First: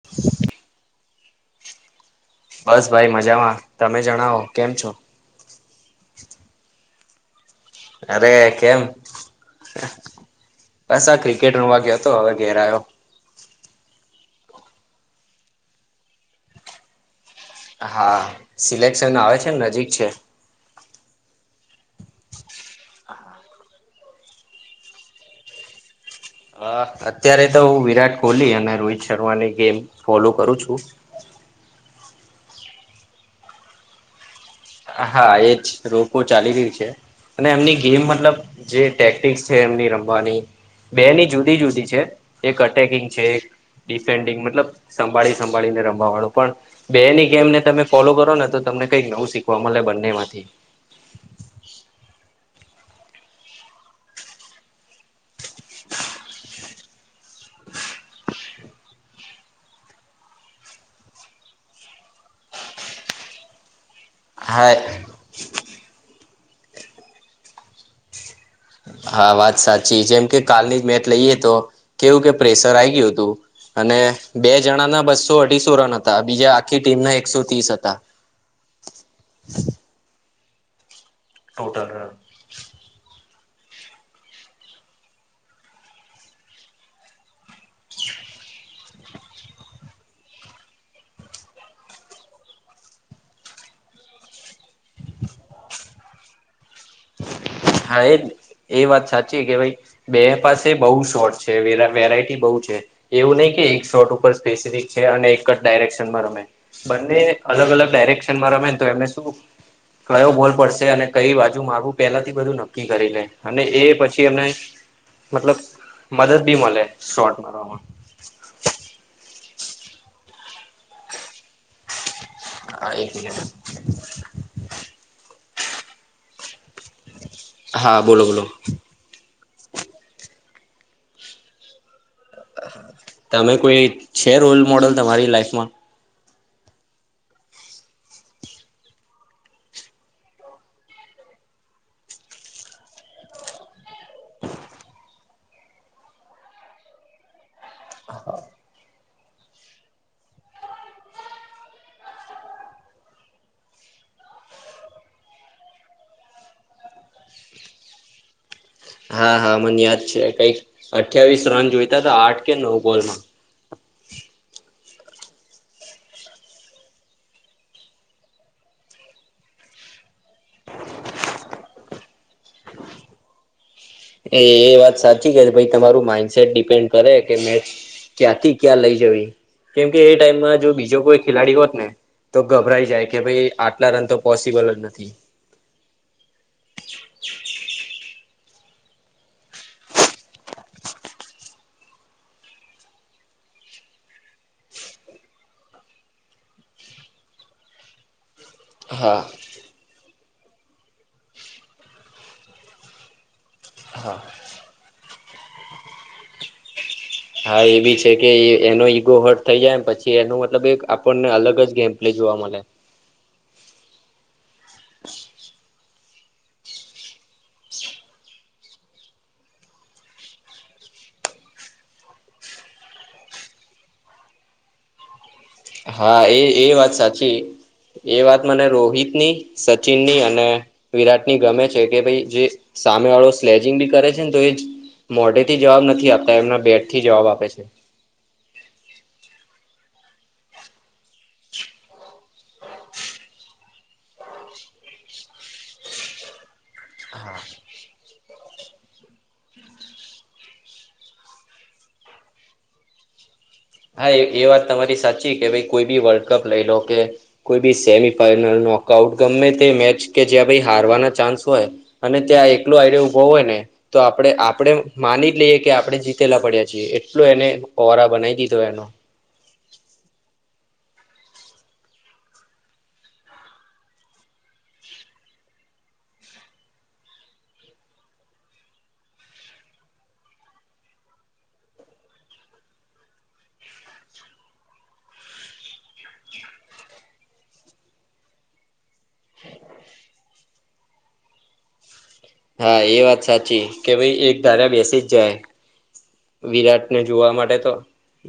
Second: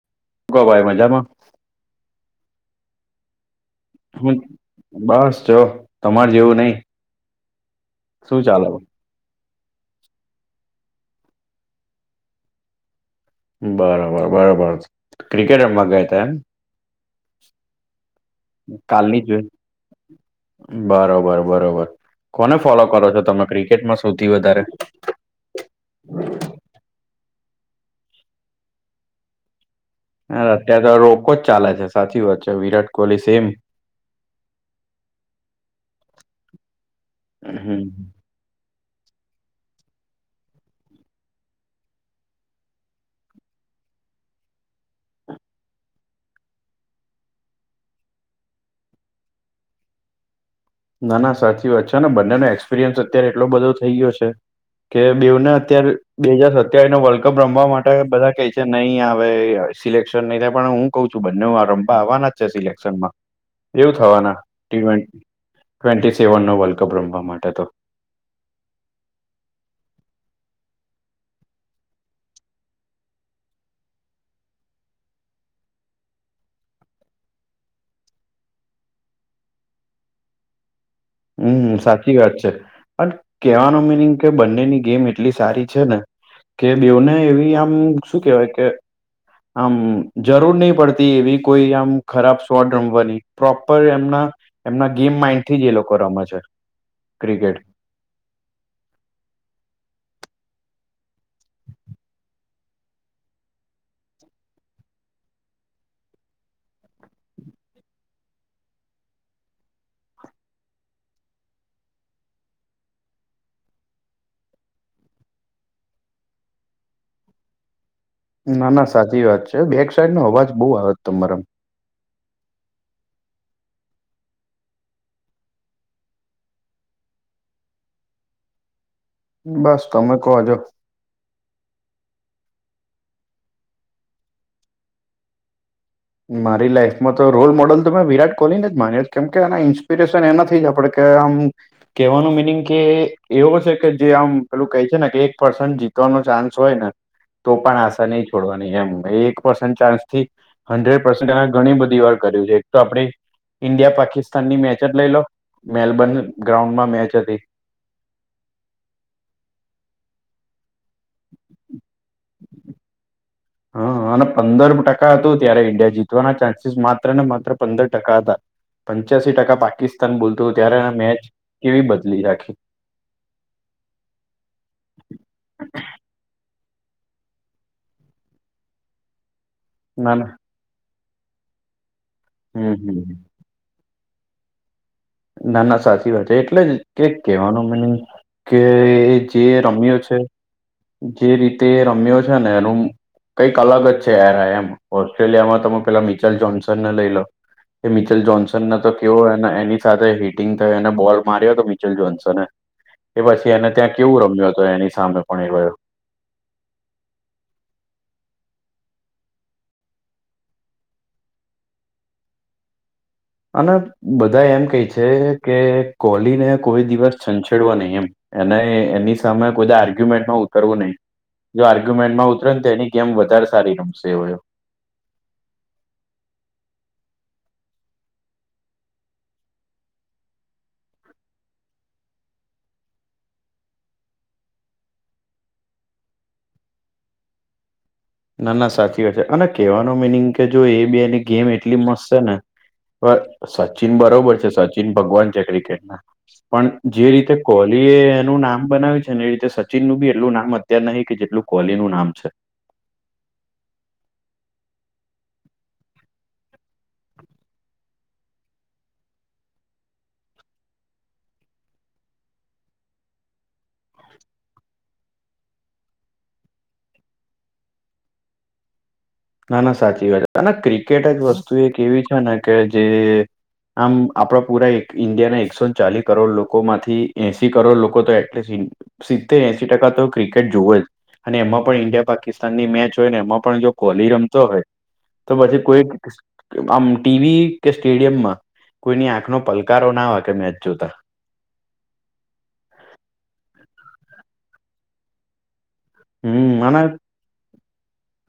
[inaudible] ગોવાાઈ મજામાં બસ ભાઈ મજામાં તમે હ જણાવો કેમ છો બસ જો તમારે જેવું નહી. અરે શું ચાલે કેમ બસ આ ક્રિકેટનો રમવા ગયો હતો હવે ઘેર આવયો બરાબર બરોબર ક્રિકેટર રમવા ગયા તા એમ હા સિલેક્શન કાલની આવે જ છે, નજીક છે. બરોબર બરોબર કોને ફોલો કરો છો તમે ક્રિકેટમાં સુધી વધારે હ અત્યારે તો હ વિરાટ કોહલી અને રોહિત શર્માની ગેમ ફોલો હ કરું છું અત્યારે તો રોકો જ ચાલે છે સાચી વાત છે વિરાટ કોહલી સેમ હા એજ રોકો ચાલી રહ્યું છે અને એમની હમ ગેમ મતલબ જે ટેકનિક છે, એમની રમવાની બે ની જુદી જુદી છે એક અટેકિંગ છે, એક ડિફેન્ડિંગ મતલબ સંભાળી સંભાળીને રમવાનું પણ. બે ની ગેમને તમે ફોલો કરો ને તો તમને કઈક નવું શીખવા મળે બંને માંથી ના ના સાચી વાત છે ને બંનેનો એક્સપિરિયન્સ અત્યારે એટલો બધો થઈ ગયો છે. કે બેવને અત્યારે બે હાજાર સત્યાવીસ નો વર્લ્ડ કપ રમવા માટે બધા કે છે નહી આવે એ આવે. સિલેક્શન નહી થાય પણ હું કઉ છું બંને રમપ આવવાના જ છે સિલેક્શમાં, એવું થવાના. હા ટ ટ્વેન્ટી સેવન નો વર્લ્ડ કપ રમવા માટે તો હા વાત સાચી છેમ કે કાલની જ મેચ લઈએ તો કેવું કે પ્રેશર આ ગયું હતુ. અને બે જણાના બસો અઢીસો રન હતા બીજા આખી ટીમના એકસો ત્રીસ હતા. છે. હમ ટોટલ રન સાચી વાત છે. પણ કેવાનો મિનિંગ કે બંનેની ગેમ એટલી સારી છે ને. કે બેને એવી આમ શું કેહેવાય કે આમ જરૂર નહી પડતી એવી કોઈ આમ ખરાબ શોટ રમવાની પ્રોપર એમના એમના ગેમ માઈન્ડ થી જ એ લોકો રમે છે ક્રિકેટ હા એજ, એ વાત સાચી કે ભાઈ. બે પાસે બઉુ શોર્ટ છે વેરાયટી બહુ છે. એવું નહીિ કે એક શોર્ટ ઉપર સ્પેસિફિક છે અને એક જ ડાયરેક્શનમાં રમે. બંને અલગ અલગ ડાયરેક્શનમાં રમે ને, તો એમને શું કયો બોલ પડશે અને કઈ વાત. માગું પેલાથી બધું નક્કી કરી લે અને એ પછી એમને મતલબ મદદ બી મળે શોટ મારવામાં. ના ના સાચી વાત છે બેક સાઈડ નો અવાજ બઉુ આવે તમારા. હા એ ગ હા બોલો બોલો. બસ તમે કોજો. તમે કોઈ છે રોલ મોડલ તમારી લાઈફમાં. મારી લાઈફમાં તો રોલ મોડલ તો મેં વિરાટ કોહલીને જ માન્યો કેમ કે એના ઇન્સ્પિરેશન એના નથી આપડ કેમ કહેવાનું મિનિંગ કે એવો છે કે જે આમ પેલું કહે છે ને કે એક પર્સન્ટ જીતવાનો ચાન્સ હોય ને. તો પણ આશા નહી છોડવાની એમ એક પસ ચાન્સ થી. હંડ્રેડ પસેન્ટ ઘણી બધી વાર કર્યું છે એક તો આપે. ઈન્ડિયા પાકિસ્તાન ની મેચ જ લઈ લો મેલબર્ન ગ્રાઉન્ડમાં મેચ હતી. હા હા મને યાદ છે કઈક અઠ્યાવીસ રન જોઈતા તો આઠ કે નવ બોલમાં. હા અને પંદર ટકા હતોું ત્યારે ઈન્ડિયા જીતવાના ચાન્સીસ માત્ર ને માત્ર પંદર ટકા હતા. પંચ્યાસીી ટકા પાકિસ્તાન બોલતું ત્યારે એ મેચ કેવી બદલી રાખી. [inaudible] એ એ વાત સાચી કે ભ તમારું માઇન્ડસેટ ડિપેન્ડ કરે કે મે ક્યાંથી ક્યાં લઈ જવી, કેમકે ના એ ના ટાઈમમાં જો બીજો કોઈ ખેલાડી હોત ને તો હમ ગભરાઈ જાય કે હમ ભાઈ આટલા રન તો પોસિબલ જ નથી. ના ના સાચી વાત છે એટલે જ કક કહેવાનું મનિ કે એ જે રમ્યો છે જે રીતે એ રમ્યો છે ને એનું કંઈક અલગ જ છે યાર એમ ઓસ્ટ્રેલિયામાં તમે પેલા મિચલ જોનસન ને લઈ લો. કે મિચલ જોન્સનને તો હા કેવોયને એની સાથે હિટિંગ થઈ અને બોલ માર્યો તો મિચલ જોન્સને. એ પછી એને ત્યાં હા કેવું રમ્યો હતો એની સામે પણ એ રહયો. હા એ બી છે કે એનો ઈગો હટ થઈ જાય પછી એનું મતલબ એક આપણને અલગ જ ગેમ. લી જોવા મળ. અને બધા એમ કહે છે કે કોહલીને કોઈ દિવસ છંછેડવા નહીં એમ. એના એની સામે કોઈ આર્ગ્યુમેન્ટમાં ઉતરવું નહિ. જો આર્ગ્યુમેન્ટમાં ઉતરે તો એની ગેમ વધારે સારી રમશે એવયો. હા એ એ વાત સાચી. એ વાત મને રોહિતની સચિનની અને વિરાટની ગમે છે કે ભાઈ જે. સામે વાળો સ્લેચિંગ બી કરે છે ને તો એ જ મોઢે થી જવાબ નથી આપતા એમના બેટ થી જવાબ આપે છે. ના ના સાચી વાત છે અને કેહેવાનો મિનિંગ કે જો એ બેની ગેમ એટલી મસ્ત છેને. સચિન બરોબર છે, સચિન ભગવાન છે, ક્રિકેટ ના પણ જે રીતે કોહલી એ એનું નામ બનાવ્યું છે ને એ રીતે સચિનનુ બી એટલું નામ હતુ. અત્યારે નહીં કે જેટલું કોલી નું નામ છે. હા એ વાત તમારી સાચી કે ભાઈ કોઈ બી વર્લ્ડ કપ લઈ લો કે કોઈ બી સેમી ફાઈનલ નોકઆઉટ ગમે તે મેચ કે જ્યાં ભ હારવાના ચાન્સ હોય. અને ત્યાં એકલું આઈડિયા ઉભો હોય ને. તો આપણે આપડે માની જ લઈએ કે આપડણે જીતેલા પડ્યા છીએ એટલો એને કોહરા બનાવી દીધ એવાનો ના ના સાચી વાત ક્રિકેટ જ વસ્તુ એક એવી છે ને કે જે. આમ આપણા પુરા એક ઇન્ડિયાના એકસો ને ચાલીસ કરોડ લોકો માંથી એસી કરોડ લોકો તો એટલીસ્ટ સી્તેર એશ ટકા તો ક્રિકેટ જોુવે જ અને એમાં પણ ઈન્ડિયા પાકિસ્તાનની મેચ હોય ને એમાં પણ જો કોલી રમતો હોય તો પછી કોઈ. આમ ટીવી કે સ્ટેડિયમ માં કોઈની આંખ ન પલકારો ના હોય, કે મેચ જોતા હા એ વાત સાચી કે ભાઈ એક ધારા બેસી જ જાય હમ અને વિરાટને જોવા માટે તો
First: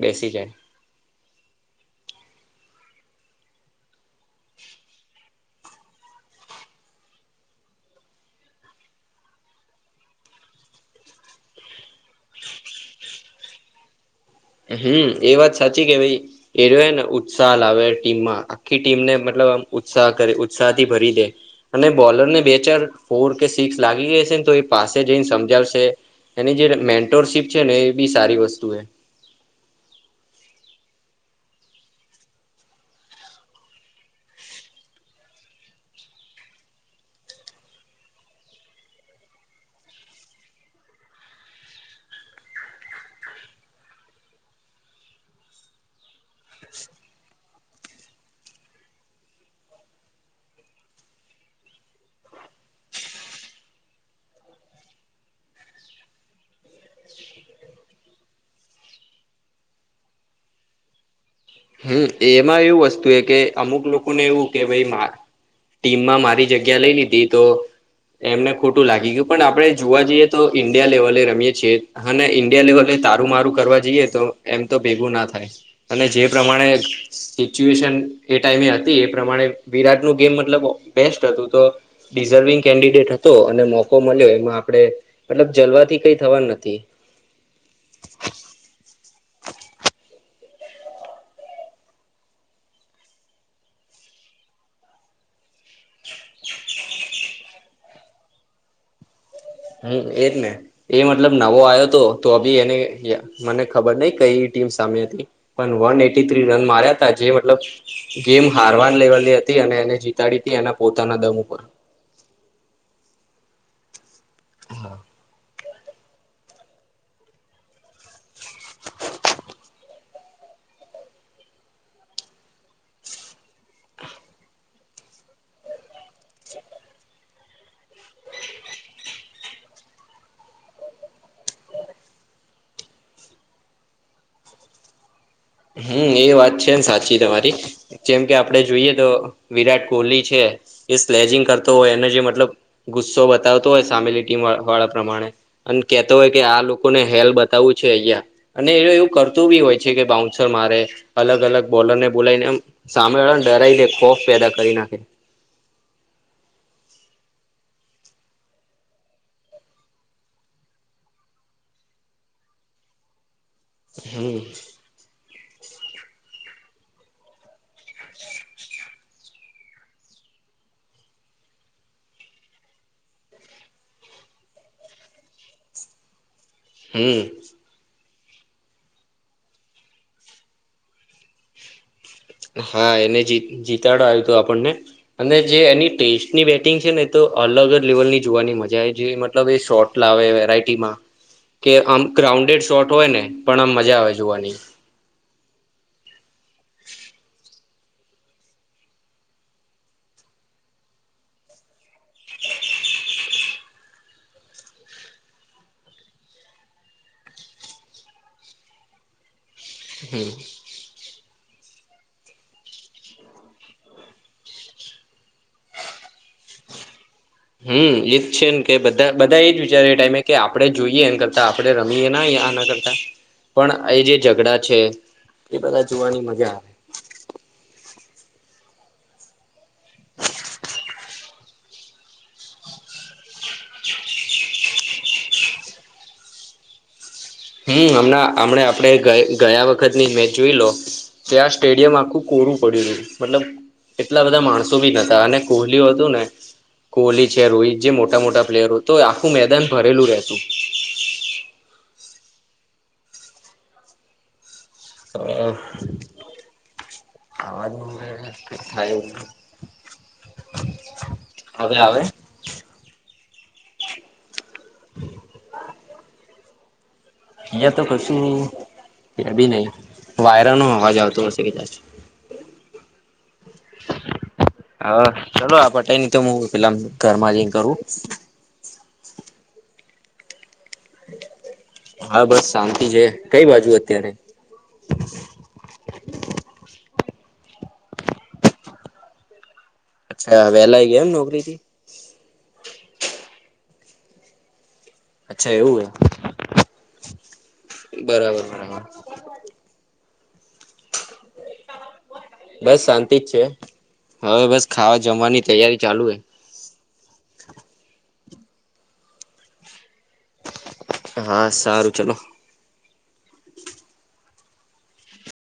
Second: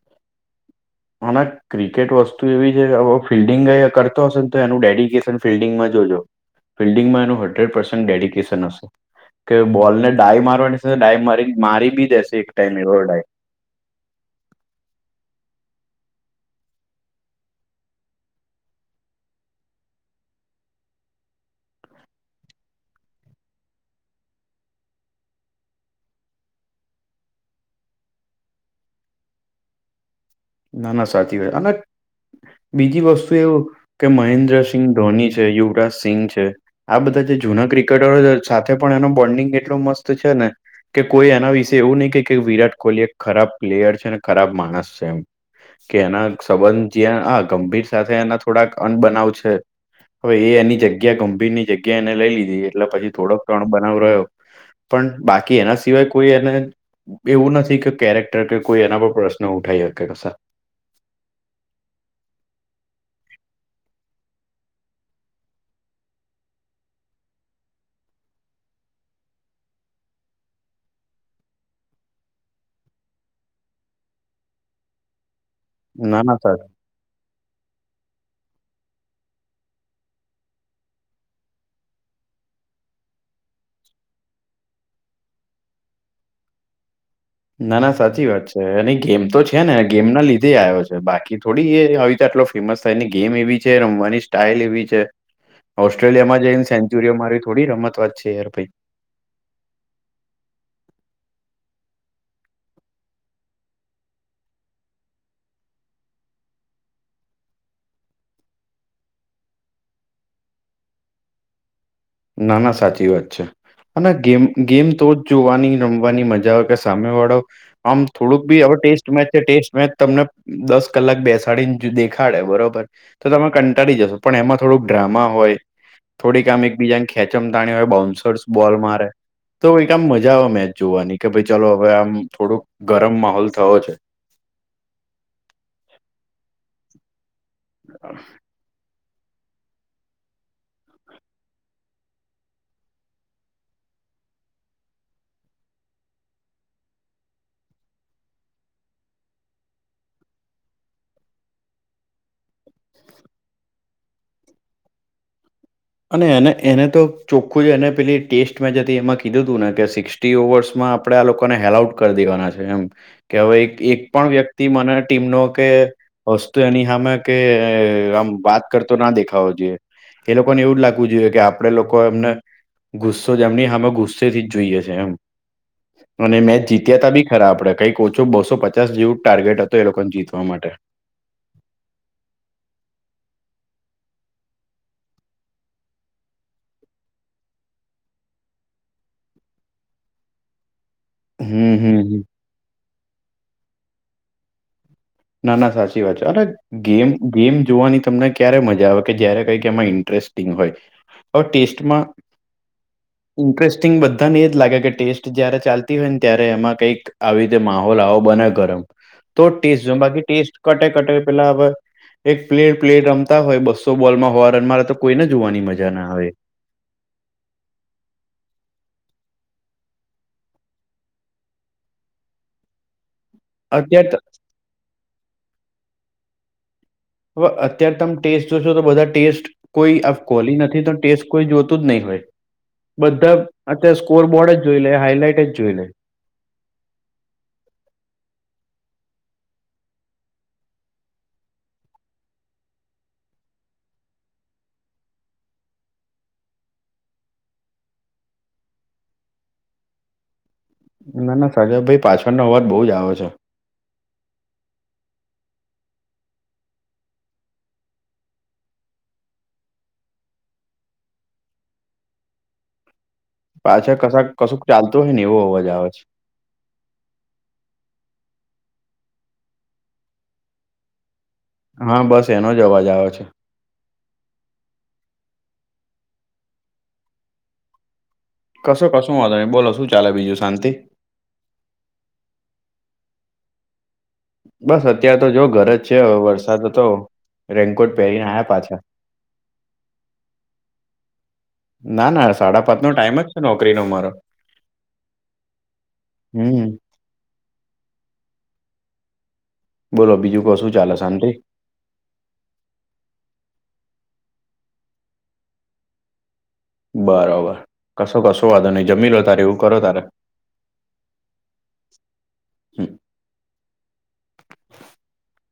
બેસી જાય. હના ક્રિકેટ વસ્તુ એવી છે કે ફિલ્ડિંગ કરતો હશે ને તો એનું ડેડિકેશન ફિલ્ડિંગમાં જોજો ફિલ્ડિંગમાં એનું હન્ડ્રેડ પર્સેન્ટ ડેડિકેશન હશે કે બોલ ને ડાય મારવાની છે, ડાય મારી મારી બી દેશે એક ટાઈમ એવો ડાય. હમ એ વાત સાચી કે ભાઈ એ ને ઉત્સાહ લાવે ટીમમા આખી ટીમને મતલબ આમ ઉત્સાહ કરે ઉત્સાહ થી ભરી દે અને બોલર ને બે ચાર ફોર કે સિક્સ લાગી જશે ને તો એ પાસે જઈને સમજાવશે એની જે મેન્ટોરશીપ છે ને એ બી સારી વસ્તુ હ. ના ના સાચી વાત અને બીજી વસ્તુ એવુ કે મહેન્દ્રસિંહ ધોની છે યુવરાજ સિંઘ છે. આ બધા જે જૂના ક્રિકેટરો સાથે પણ એનો બોન્ડિંગ એટલો મસ્ત છેને. કે કોઈ એના વિશે એવું નહી કે કે વિરાટ કોહલી એક ખરાબ પ્લેયર છે અનેને ખરાબ માણસ છે એમ કે એના સંબંધ જે આ ગંભીર સાથે એના થોડાક અન્ન બનાવ છે. હવે એની જગ્યા ગંભીર ની જગ્યા એને લઈ લીધી એટલે પછી થોડોક તણ બનાવ રહ્યો. પણ બાકી એના સિવાય કોઈ એને એવું નથી કે કેરેક્ટર કે કોઈ એના પર પ્રશ્ન ઉઠાવ શકે ક હમ એમાં એવું વસ્તુ એ કે અમુક લોકોને એવું કે ભાઈ મા ટીમમાં મારી જગ્યા લઈ લીધી તો એમને ખોટું લાગી ગયું પણ આપડણે જોવા જઈએ તો ઈન્ડિયા લેવલે રમીએ છી. હા ઈન્ડિયા લેવલે તારું મારુ કરવા જઈએે, તો એમ તો ભેગું ના થાય. અને ના જે ના. સર પ્રમાણે સિચ્યુએશન એ ટાઈમે હતી એ પ્રમાણે વિરાટનુંું ગેમ મતલબ બેસ્ટ હતું તો. ડિઝર્વિંગ કેન્ડિડેટ હતો અને મોકો મળ્યો એમાં આપે મતલબ જલવાથી કઈ થવા નથી. ના ના સાચી વાત છે એ ગેમ તો છે ને ગેમ ના લીધે આવ્યો છે, બાકી થોડી એ હવે તો આટલો ફેમસ થાય એની ગેમ એવી છે રમવાની સ્ટાઈલ એવી છે. ઓસ્ટ્રેલિયા માં જઈને સેન્ચુરીઓ મારી થોડી રમતવાત છે, યાર ભાઈ. હમ એજ ને એ મતલબ નવો આવ્યો હતો તો અી એને મને ખબર ન કઈ ટીમ સામે હતી. પણ વન એટી થ્રી રન માર્યા ત જે મતલબ ગેમ હારવાની લેવાલી હતી અને એને જીતાડી હતી એના પોતાના દમ ઉપર ના ના સાચી વાત છે, અને ગેમ ગેમ તો જ જોવાનીમ ની મજા આવે કે સામે વાળો આમ થોડુંક બી હ ટેસ્ટ મેચ છે ટેસ્ટ મેચ તમને દસ કલાક બેસાડીને દેખાડે બરોબર તો તમે કંટાળી જશો પણ એમાં થોડુંક ડ્રામા હોય થોડીક આમ એકબીજા ખેચમ તાણી હોય બાઉન્સર્સ બોલ મારે. તો એકઈ આમ મજા આવે મેચ જોવાની કે ભાઈ ચાલો હવે આમ થોડોક ગરમ માહોલ થયો છે. હમ્મ એ વાત છેમ સાચી તમારી જેમ કે. આપે જોઈએ તો વિરાટ કોહલી છે, એ સ્લેજિંગ કરતો હોય એને જે મતલબ ગુસ્સો બતાવતો હોય, સામેલી ટીમ વાળા પ્રમાણે. અને કેતો હોય કે આ લોકોને હેલ બતાવવું છે અહિયાં અને એ એવું કરતું બી હોય છે, કે બાઉન્ ્છર મારે અલગ અલગ બોલર ને બોલાવીને સામે વાળા ને ડરાઈ દે ખોફ પેદા કરી નાખે અને એને એને તો ચોખ્ખું જ એને પેલી ટેસ્ટ મેચ હતી એમાં કીધું તું નેં સિક્ ટી ઓવર્સ માં આપણે આ લોકોને હેલ આઉટ કરી દેવાના છે એમ કે હવે એક. એક પણ હમ વ્યક્તિ મને ટીમનો કે. વસ્તુ એની હામે કે આમ વાત કરતો ના દેખાવો જોઈએ. એ લોકોને એવું જ લાગવું જોઈએ કે આપડે લોકો એમને. ગુસ્સો જેમની હામે ગુસ્સેથી જ જોઈએ છે એમ અને મેં જ જીતી.. તા હમ બી ખરાબડે કઈ કોચો બોસો પચાસ જેવું ટાર્ગેટ હતું એ લોકોને જીતવા માટે. હા એને જી જીતાડો આવ્યું હતો આપણને. અને જે એની ટેસ્ટની બેટિંગ છે ને તો અલગ અગ લેવલની જોવાની મજા આવે જે મતલબ એ શોર્ટ. એટલા આવે વેરાયટીમાં કે હમ આમ હમ હમ ગ્રાઉન્ડેડ શોર્ટ હોય ને પણ આમ મજા આવે જોવાની. ના ના સાચી વાત છે અરે. ગેમ ગેમ જોવાની તમને ક્યારે મજા આવે કે જય્યારે કઈ કે એમાં ઇન્ટરેસ્ટિંગ હોય. આ ટેસ્ટમાં. ઇન્ટરેસ્ટિંગ બધાને એજ લાગે કે ટેસ્ટ જયારે ચાલતી હોય ને ત્યારે એમાં કઈક. આવી રીતે માહોલ આવો બને ગરમ તો ટેસ્ટ જો બાકી હમ ટેસ્ટ કટે કટે પેલા હવે. એક પ્લેર પ્લેર રમતા હોય બસો બોલમાં હોવા રનમાંરે તો કોઈને જોવાની મજા ના આવે. હમ એજ છે ને કે બધા બધા એજ વિચારે એ ટાઈમે કે આપડણે જોઈએ એ કરતા આપણે રમીએ ના કરતા. પણ એ અત્યાર જે ત ઝઘડા છે એ બધા જોવાની મજા આવે. હવે અત્ય્યારે તમે ટેસ્ટ જોશો તો બધા ટેસ્ટ. કોઈ અ કોલી નથી તો ટેસ્ટ કોઈ જોતું જ નહી હોય. બધા અત્યારે સ્કોરબોર્ડ જ જોઈ લે હાઈલાઇટ જ જોઈ લે. હમ્મ હમણાં હમ આપણે ગયા વખત ની મેચ જોઈ લો. ત્યા આ સ્ટેડિયમ આખું કોરું પડ્યું હતું મતલબ. એટલા બધા માણસો બી નતા અને કોહલીઓ હતું ને. કોહલી છે રોહિત જે મોટા મોટા પ્લેયરો તો આખું મેદાન ભરેલું રહેતું. ના ના સાગ ભાઈ પાછળનો અવાજ બહુજ આવે છે. હ. આવાજ થાય. હવે આવે. પાછા કશ કશુંક ચાલતું હોય ને એવો અવાજ આવે. તો કશું બી નહ વાયરા નો હોવાજ આવતો હશે કદાચ હા બસ એનો જ અવાજ આવે છે. હા ચલો આ પટાઈ નહ તો હું પેલામ ઘરમાં જ કરું. કશો કશું વાંધો બોલો શું ચાલે બીજું શાંતિ. હા બસ શાંતિ છે કઈ બાજુ અત્યારે. બસ અત્યાર તો જો ઘર જ છે વરસાદ હતો રેનકોટ પહેરીને આવ્યા પાછા [inaudible] અચ્છા વેહલા આઈ ગયા એમ નોકરીથી ના ના સાડા પાંચ નો ટાઈમ જ છે નોકરીનો મારો અચ્છા એવું છે? હમ્મ બરાબર બરાબર. બોલો બીજું કો શું ચાલે શાંતિ? બસ શાંતિ જ છે હવે બસ ખાવા જમવાની તૈયારી ચાલુ છે. બરોબર કશો કશો વાંધો નહી જમી લો તારે એવું કરો તારે. હા સારું ચલો. હમ્મ.